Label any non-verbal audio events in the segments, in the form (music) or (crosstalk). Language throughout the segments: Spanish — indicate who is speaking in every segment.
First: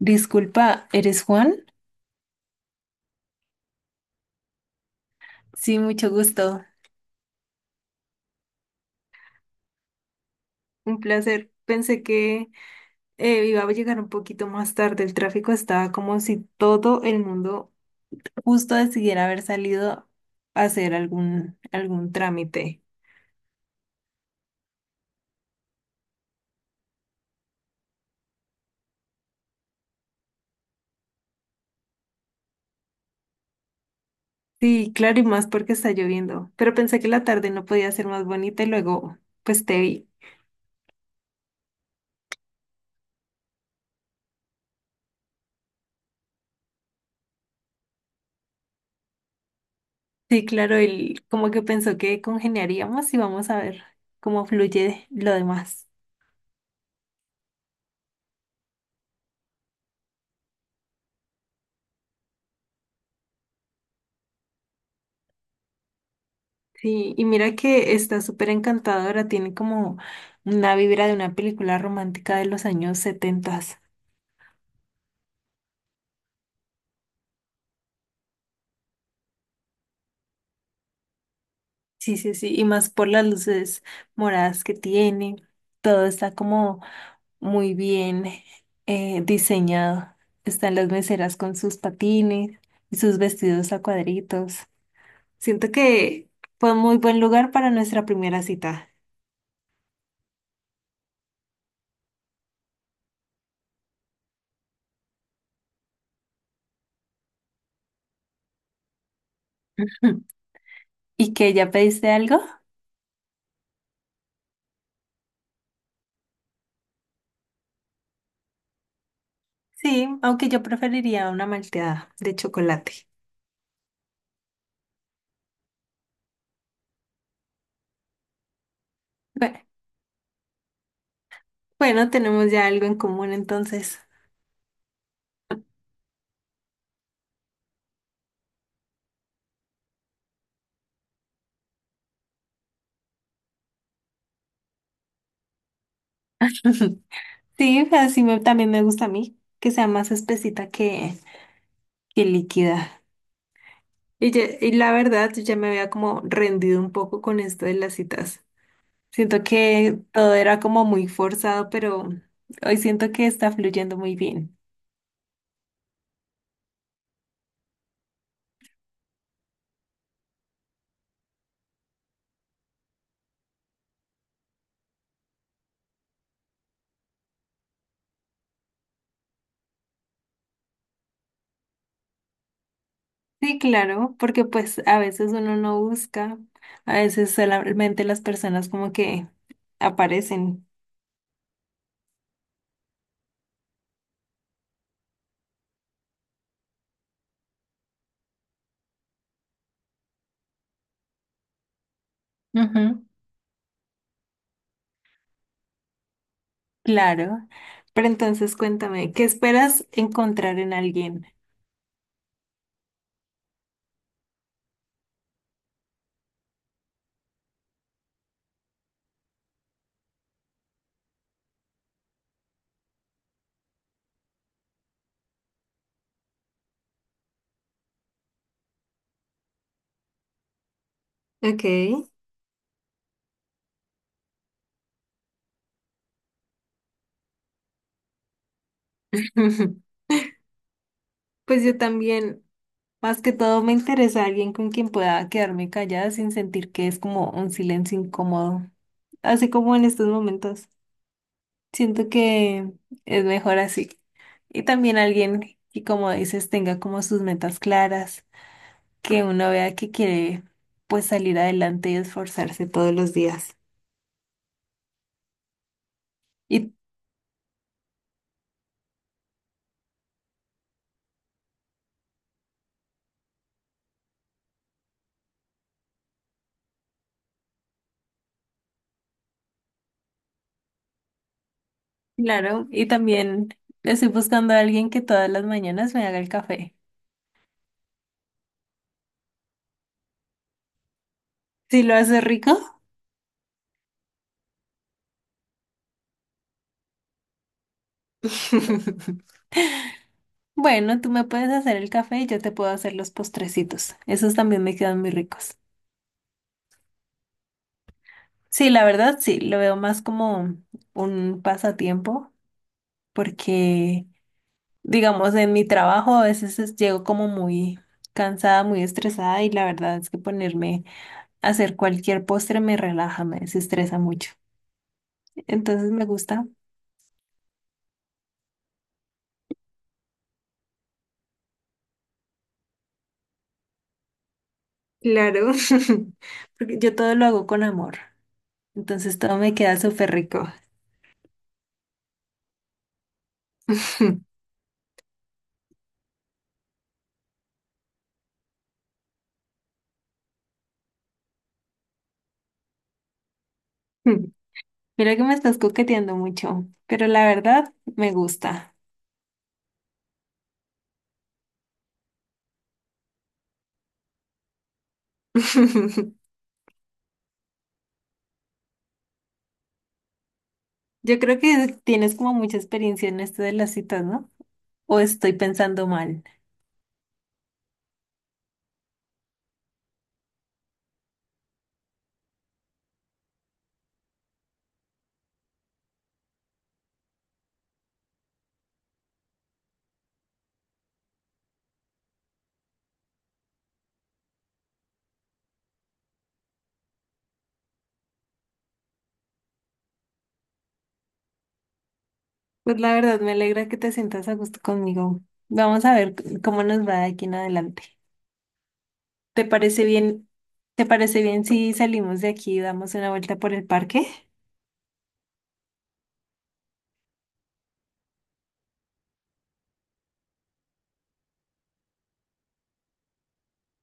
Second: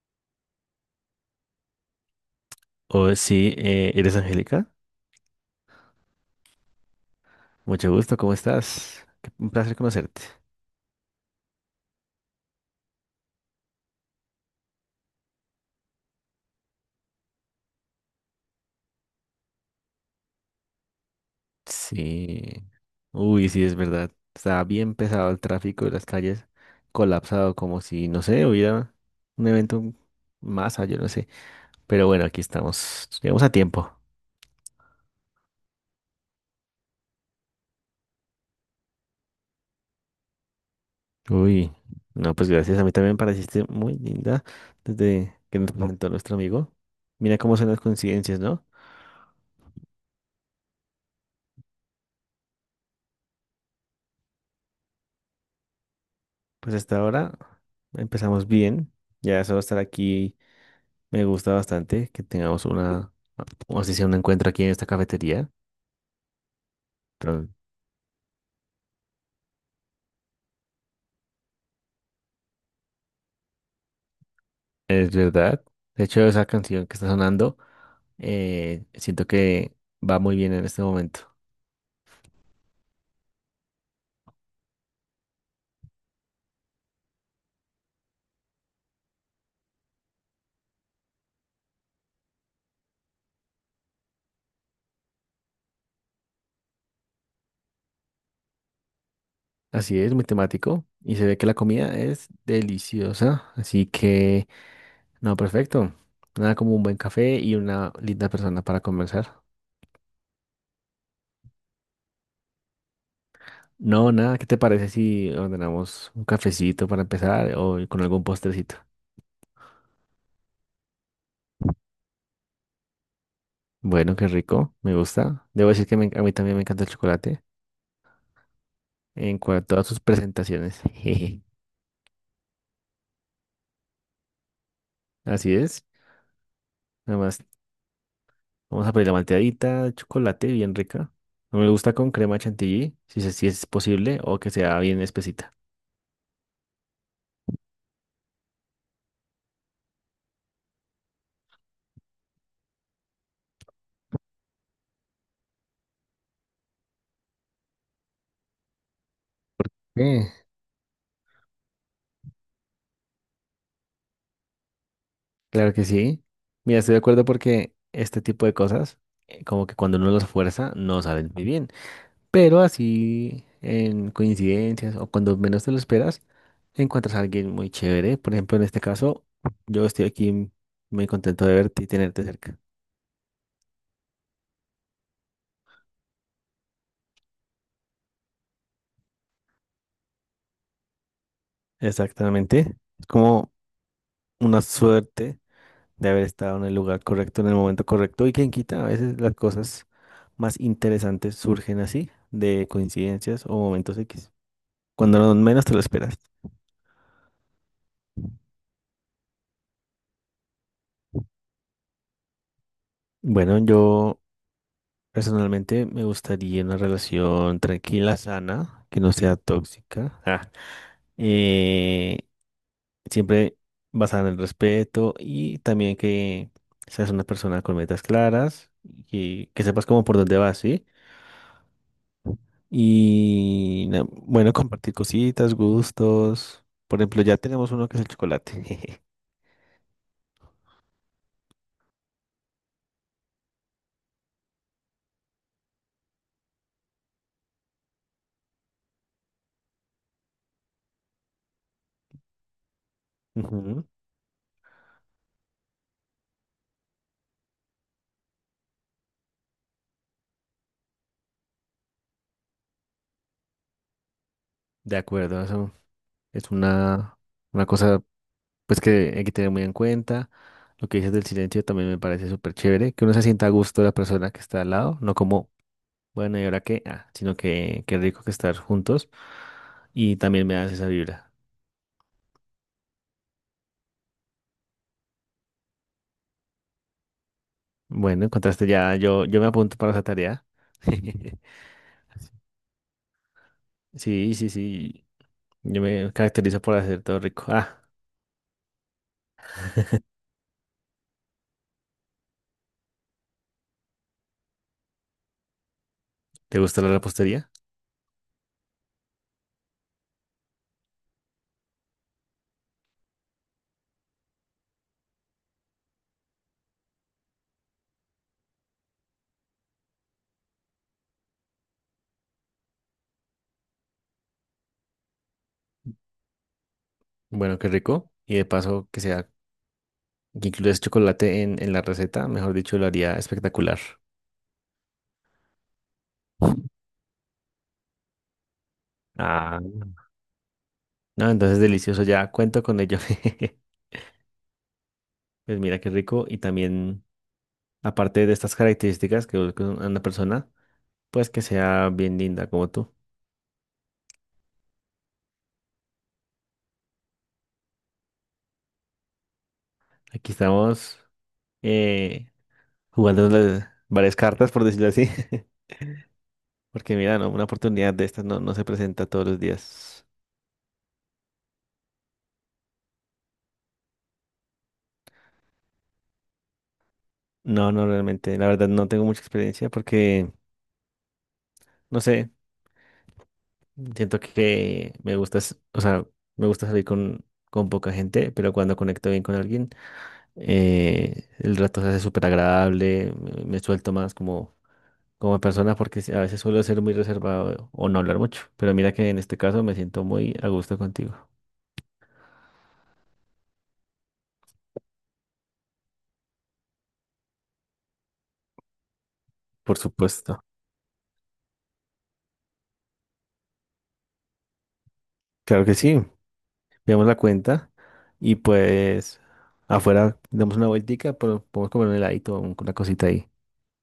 Speaker 1: Disculpa, ¿eres Juan?
Speaker 2: Oh, sí, ¿eres Angélica?
Speaker 1: Sí, mucho gusto.
Speaker 2: Mucho gusto, ¿cómo estás? Qué- Un placer conocerte.
Speaker 1: Un placer. Pensé que iba a llegar un poquito más tarde. El tráfico estaba como si todo el mundo justo decidiera haber salido a hacer algún
Speaker 2: Sí.
Speaker 1: trámite.
Speaker 2: Uy, sí, es verdad. Está bien pesado el tráfico de las calles, colapsado como si, no sé, hubiera un evento masa, yo no sé. Pero bueno, aquí estamos. Llegamos a tiempo.
Speaker 1: Sí, claro, y más porque está lloviendo. Pero pensé que la tarde no podía ser más bonita y luego, pues te vi.
Speaker 2: Uy, no, pues gracias. A mí también me pareciste muy linda desde que nos presentó nuestro amigo. Mira cómo son las coincidencias, ¿no?
Speaker 1: Sí, claro, él como que pensó que congeniaríamos y vamos a ver cómo fluye lo demás.
Speaker 2: Pues hasta ahora empezamos bien. Ya solo estar aquí. Me gusta bastante que tengamos una, o así sea, un encuentro aquí en esta cafetería,
Speaker 1: Sí, y
Speaker 2: pero
Speaker 1: mira que está súper encantadora, tiene como una vibra de una película romántica de los años setentas.
Speaker 2: es verdad. De hecho, esa canción que está sonando, siento que va muy bien en este momento.
Speaker 1: Sí, sí, sí, y más por las luces moradas que tiene, todo está como muy bien diseñado. Están las meseras con sus patines y sus vestidos a cuadritos. Siento que fue un muy buen lugar para nuestra primera cita.
Speaker 2: Así es, muy temático y se ve que la comida es deliciosa, así que, no, perfecto. Nada como un buen café y una linda persona para conversar.
Speaker 1: (laughs) Ujú. ¿Y que ya pediste algo?
Speaker 2: No, nada, ¿qué te parece si ordenamos un cafecito para empezar o con algún postrecito?
Speaker 1: Sí, aunque yo preferiría una malteada de chocolate.
Speaker 2: Bueno, qué rico, me gusta. Debo decir que a mí también me encanta el chocolate en cuanto a sus presentaciones. (laughs) Jeje.
Speaker 1: Bueno, tenemos ya algo en común entonces.
Speaker 2: Así es. Nada más, vamos a pedir la malteadita, de chocolate bien rica. No me gusta con crema chantilly, si, si es posible, o que sea bien espesita.
Speaker 1: (laughs) Sí, así me- también me gusta a mí, que sea más espesita que líquida. Y, ya- y la verdad, yo ya me había como rendido un poco con esto de las citas. Siento que
Speaker 2: Eh,
Speaker 1: todo era como muy forzado, pero hoy siento que está fluyendo muy bien.
Speaker 2: Claro que sí. Mira, estoy de acuerdo porque este tipo de cosas, como que cuando uno los fuerza, no salen muy bien. Pero así, en coincidencias o cuando menos te lo esperas, encuentras a alguien muy chévere. Por ejemplo, en este caso, yo estoy aquí muy contento de verte y tenerte cerca.
Speaker 1: Sí, claro, porque pues a veces uno no busca, a veces solamente las personas como que aparecen.
Speaker 2: Exactamente. Es como una suerte de haber estado en el lugar correcto, en el momento correcto. Y quien quita, a veces las cosas más interesantes surgen así, de
Speaker 1: Ujú.
Speaker 2: coincidencias o momentos X, cuando menos te lo esperas.
Speaker 1: Claro. Pero entonces cuéntame, ¿qué esperas encontrar en alguien?
Speaker 2: Bueno, yo personalmente me gustaría una relación tranquila, sana, que no sea tóxica. Ah. Eh, siempre basada en el respeto y también que seas una persona con metas claras y que sepas cómo por dónde vas, ¿sí?
Speaker 1: Ok.
Speaker 2: Y bueno, (laughs) compartir cositas, gustos. Por ejemplo, ya tenemos uno que es el chocolate. (laughs)
Speaker 1: (laughs) Pues yo también, más que todo, me interesa alguien con quien pueda quedarme callada sin sentir que es como un silencio incómodo, así como en estos momentos. Siento que es mejor
Speaker 2: Ujú.
Speaker 1: así. Y también alguien que, como dices, tenga como sus metas claras, que uno vea que quiere pues salir adelante y esforzarse todos los días.
Speaker 2: De acuerdo, eso es
Speaker 1: Y
Speaker 2: una cosa pues que hay que tener muy en cuenta. Lo que dices del silencio también me parece súper chévere, que uno se sienta a gusto de la persona que está al lado, no como, bueno, ¿y ahora qué? Ah, sino que qué rico que estar juntos. Y también me das esa vibra.
Speaker 1: claro, y también estoy buscando a alguien que todas las mañanas me haga el café.
Speaker 2: Bueno, encontraste ya, yo me apunto para esa tarea. (laughs)
Speaker 1: Si lo hace rico,
Speaker 2: Sí, sí, sí. Yo me caracterizo por hacer todo rico. Ah,
Speaker 1: (laughs) bueno, tú me puedes hacer el café y yo te puedo hacer los postrecitos. Esos también me quedan muy ricos.
Speaker 2: ¿te gusta la repostería?
Speaker 1: Sí, la verdad, sí, lo veo más como un pasatiempo porque, digamos, en mi trabajo a veces es- llego como muy cansada, muy estresada y la verdad es que ponerme a hacer cualquier postre me relaja, me desestresa mucho. Entonces me gusta.
Speaker 2: Bueno, qué rico. Y de paso que sea, que incluyas chocolate en la receta, mejor dicho, lo haría espectacular.
Speaker 1: Claro, (laughs) porque yo todo lo hago con amor, entonces todo me
Speaker 2: Ah.
Speaker 1: queda súper rico.
Speaker 2: No, entonces delicioso, ya cuento con ello. (laughs)
Speaker 1: (laughs)
Speaker 2: Pues mira qué rico. Y también, aparte de estas características que busca una persona, pues que sea bien linda como tú.
Speaker 1: Mira que me estás coqueteando mucho, pero la verdad me gusta.
Speaker 2: Aquí estamos eh, jugando varias cartas, por decirlo así.
Speaker 1: (laughs)
Speaker 2: (laughs) Porque mira, no, una oportunidad de estas no, no se presenta todos los días.
Speaker 1: Yo creo que tienes como mucha experiencia en esto de las citas, ¿no? O estoy pensando mal.
Speaker 2: No, no, realmente. La verdad no tengo mucha experiencia porque, no sé, siento que me gusta, o sea, me gusta salir con poca gente, pero cuando conecto bien con alguien, el rato se hace súper agradable, me suelto más como... como persona porque sí, a veces suelo ser muy reservado o no hablar mucho, pero mira que en este caso me siento muy a gusto contigo.
Speaker 1: Pues la verdad me alegra que te sientas a gusto conmigo. Vamos a ver c- cómo nos va de aquí en adelante. ¿Te
Speaker 2: Por
Speaker 1: parece bien?
Speaker 2: supuesto.
Speaker 1: ¿Te parece bien si salimos de aquí y damos una vuelta por el parque?
Speaker 2: Claro que sí. Veamos la cuenta y pues afuera damos una vueltica, pero podemos comer un heladito, una cosita ahí.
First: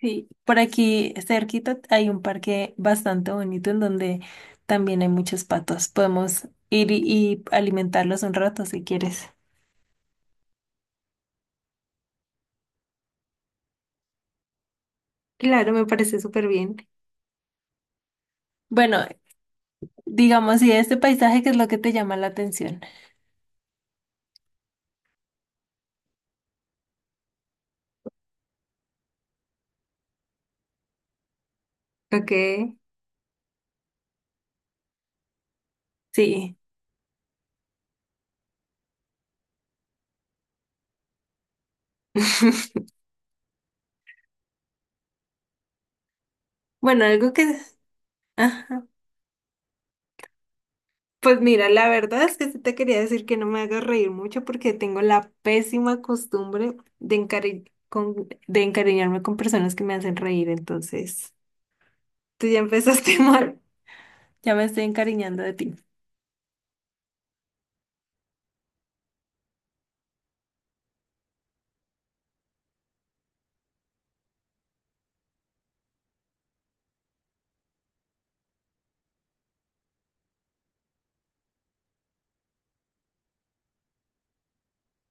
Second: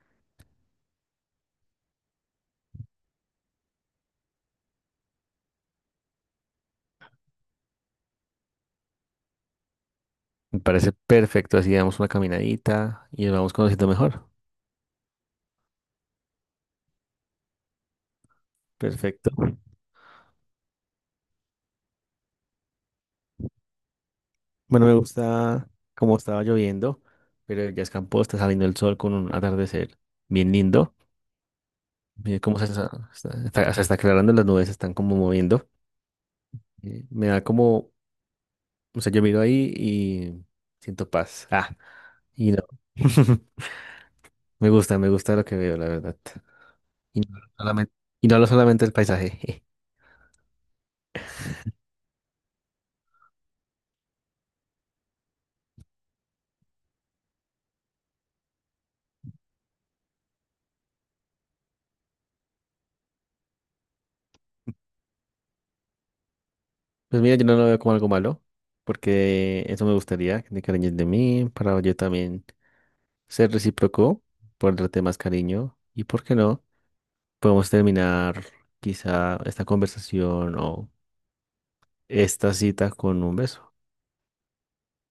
Speaker 1: Sí, por aquí cerquita hay un parque bastante bonito en donde también hay muchos patos. Podemos ir y alimentarlos un rato si quieres.
Speaker 2: Me parece perfecto, así damos una caminadita y nos vamos conociendo mejor.
Speaker 1: Claro, me parece súper bien. Bueno,
Speaker 2: Perfecto.
Speaker 1: digamos, y este paisaje qué es lo que te llama la atención.
Speaker 2: Bueno, me gusta cómo estaba lloviendo, pero ya escampó, está saliendo el sol con un atardecer bien lindo.
Speaker 1: Ok.
Speaker 2: Mira cómo se se está aclarando, las nubes se están como moviendo.
Speaker 1: Sí.
Speaker 2: Me da como, o sea, yo miro ahí y siento paz. Ah, y no.
Speaker 1: (laughs)
Speaker 2: (laughs) Me gusta lo que veo, la verdad.
Speaker 1: Bueno,
Speaker 2: Y
Speaker 1: algo
Speaker 2: no
Speaker 1: que...
Speaker 2: solamente, y no lo solamente
Speaker 1: Ajá.
Speaker 2: el paisaje. (laughs)
Speaker 1: Pues mira, la verdad es que sí te quería decir que no me hagas reír mucho porque tengo la pésima costumbre de encari- con- de encariñarme con personas que me hacen reír, entonces. Tú ya empezaste (laughs) mal. Ya me estoy encariñando de ti.
Speaker 2: Pues mira, yo no lo veo como algo malo, porque eso me gustaría, que te cariñes de mí, para yo también ser recíproco, por darte más cariño. Y por qué no, podemos terminar quizá esta conversación o esta cita con un beso.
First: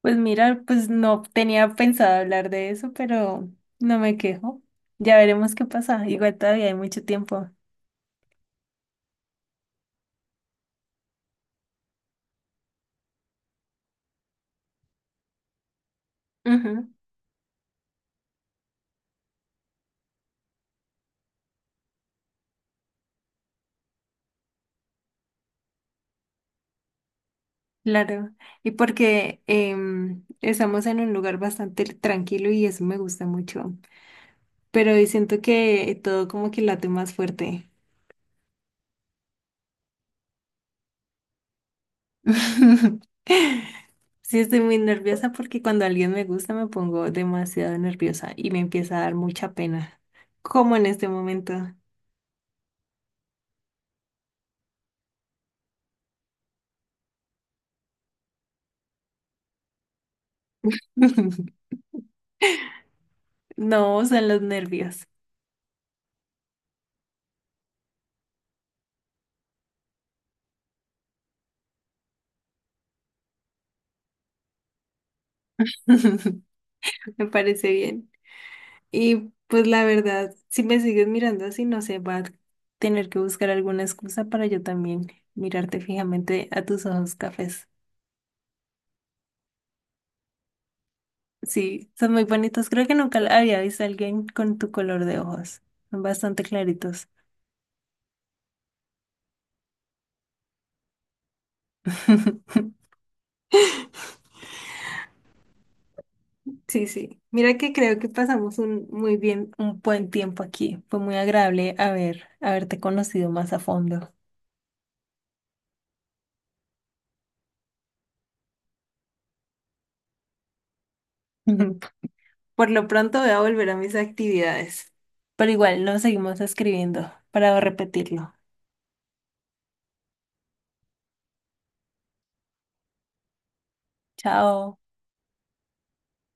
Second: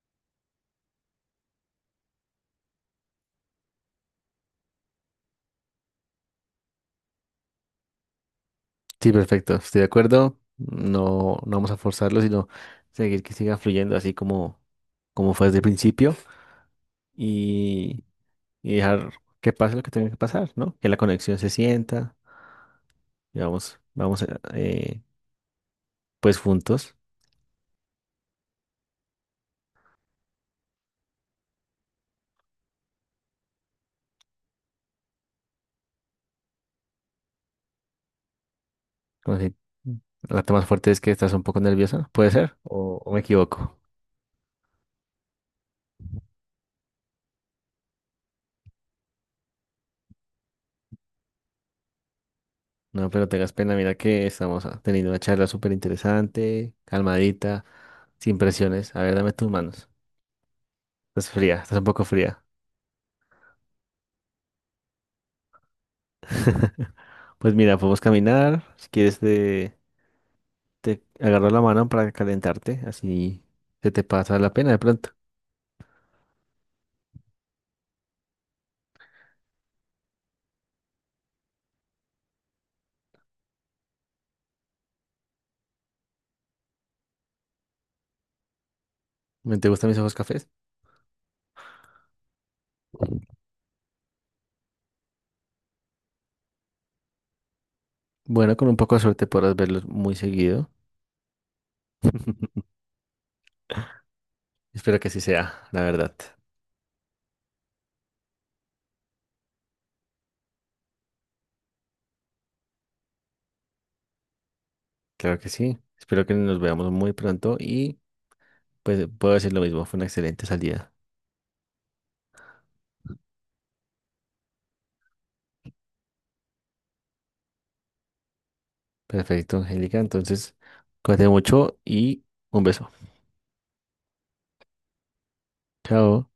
Speaker 1: Pues mira, pues no tenía pensado hablar de eso, pero no me quejo. Ya veremos qué pasa. Igual todavía hay mucho tiempo.
Speaker 2: Sí, perfecto, estoy de acuerdo. No, no vamos a forzarlo, sino seguir que siga fluyendo así como, como fue desde el principio
Speaker 1: Ujú,
Speaker 2: y, y dejar que pase lo que tenga que pasar, ¿no? Que la conexión se sienta y vamos eh, pues juntos.
Speaker 1: claro. Y porque estamos en un lugar bastante tranquilo y eso me gusta mucho. Pero siento que todo como que late más fuerte.
Speaker 2: Como si- la parte más fuerte es que estás un poco nerviosa, ¿puede ser? O me
Speaker 1: (laughs)
Speaker 2: equivoco?
Speaker 1: Sí, estoy muy nerviosa porque cuando alguien me gusta me pongo demasiado nerviosa y me empieza a dar mucha pena, como en este momento.
Speaker 2: No, pero tengas pena, mira que estamos ah, teniendo una charla súper interesante, calmadita, sin presiones. A ver, dame tus manos. Estás fría,
Speaker 1: (laughs)
Speaker 2: estás un poco fría.
Speaker 1: No, son los nervios.
Speaker 2: (laughs) Pues mira, podemos caminar. Si quieres, te agarro la mano para calentarte. Así se te pasa la pena de pronto.
Speaker 1: (laughs) Me parece bien. Y pues la verdad, si me sigues mirando así, no sé, va a tener que buscar alguna excusa para yo también mirarte fijamente a tus ojos cafés.
Speaker 2: ¿Me te gustan mis ojos cafés?
Speaker 1: Sí, son muy bonitos. Creo que nunca había visto a alguien con tu color de ojos. Son bastante claritos.
Speaker 2: Bueno, con un poco de suerte podrás verlos muy seguido.
Speaker 1: (laughs)
Speaker 2: (laughs) Espero que así sea, la verdad.
Speaker 1: Sí, sí. Mira que creo que pasamos un muy bien, un buen tiempo aquí. Fue muy agradable haber, haberte conocido más a fondo.
Speaker 2: Claro que sí. Espero que nos veamos muy pronto y pues puedo decir lo mismo. Fue una excelente salida.
Speaker 1: (laughs) Ujú. Por lo pronto voy a volver a mis actividades. Pero igual nos seguimos escribiendo para repetirlo.
Speaker 2: Perfecto, Angélica. Entonces, cuídate mucho y un beso.
Speaker 1: Chao.
Speaker 2: Chao.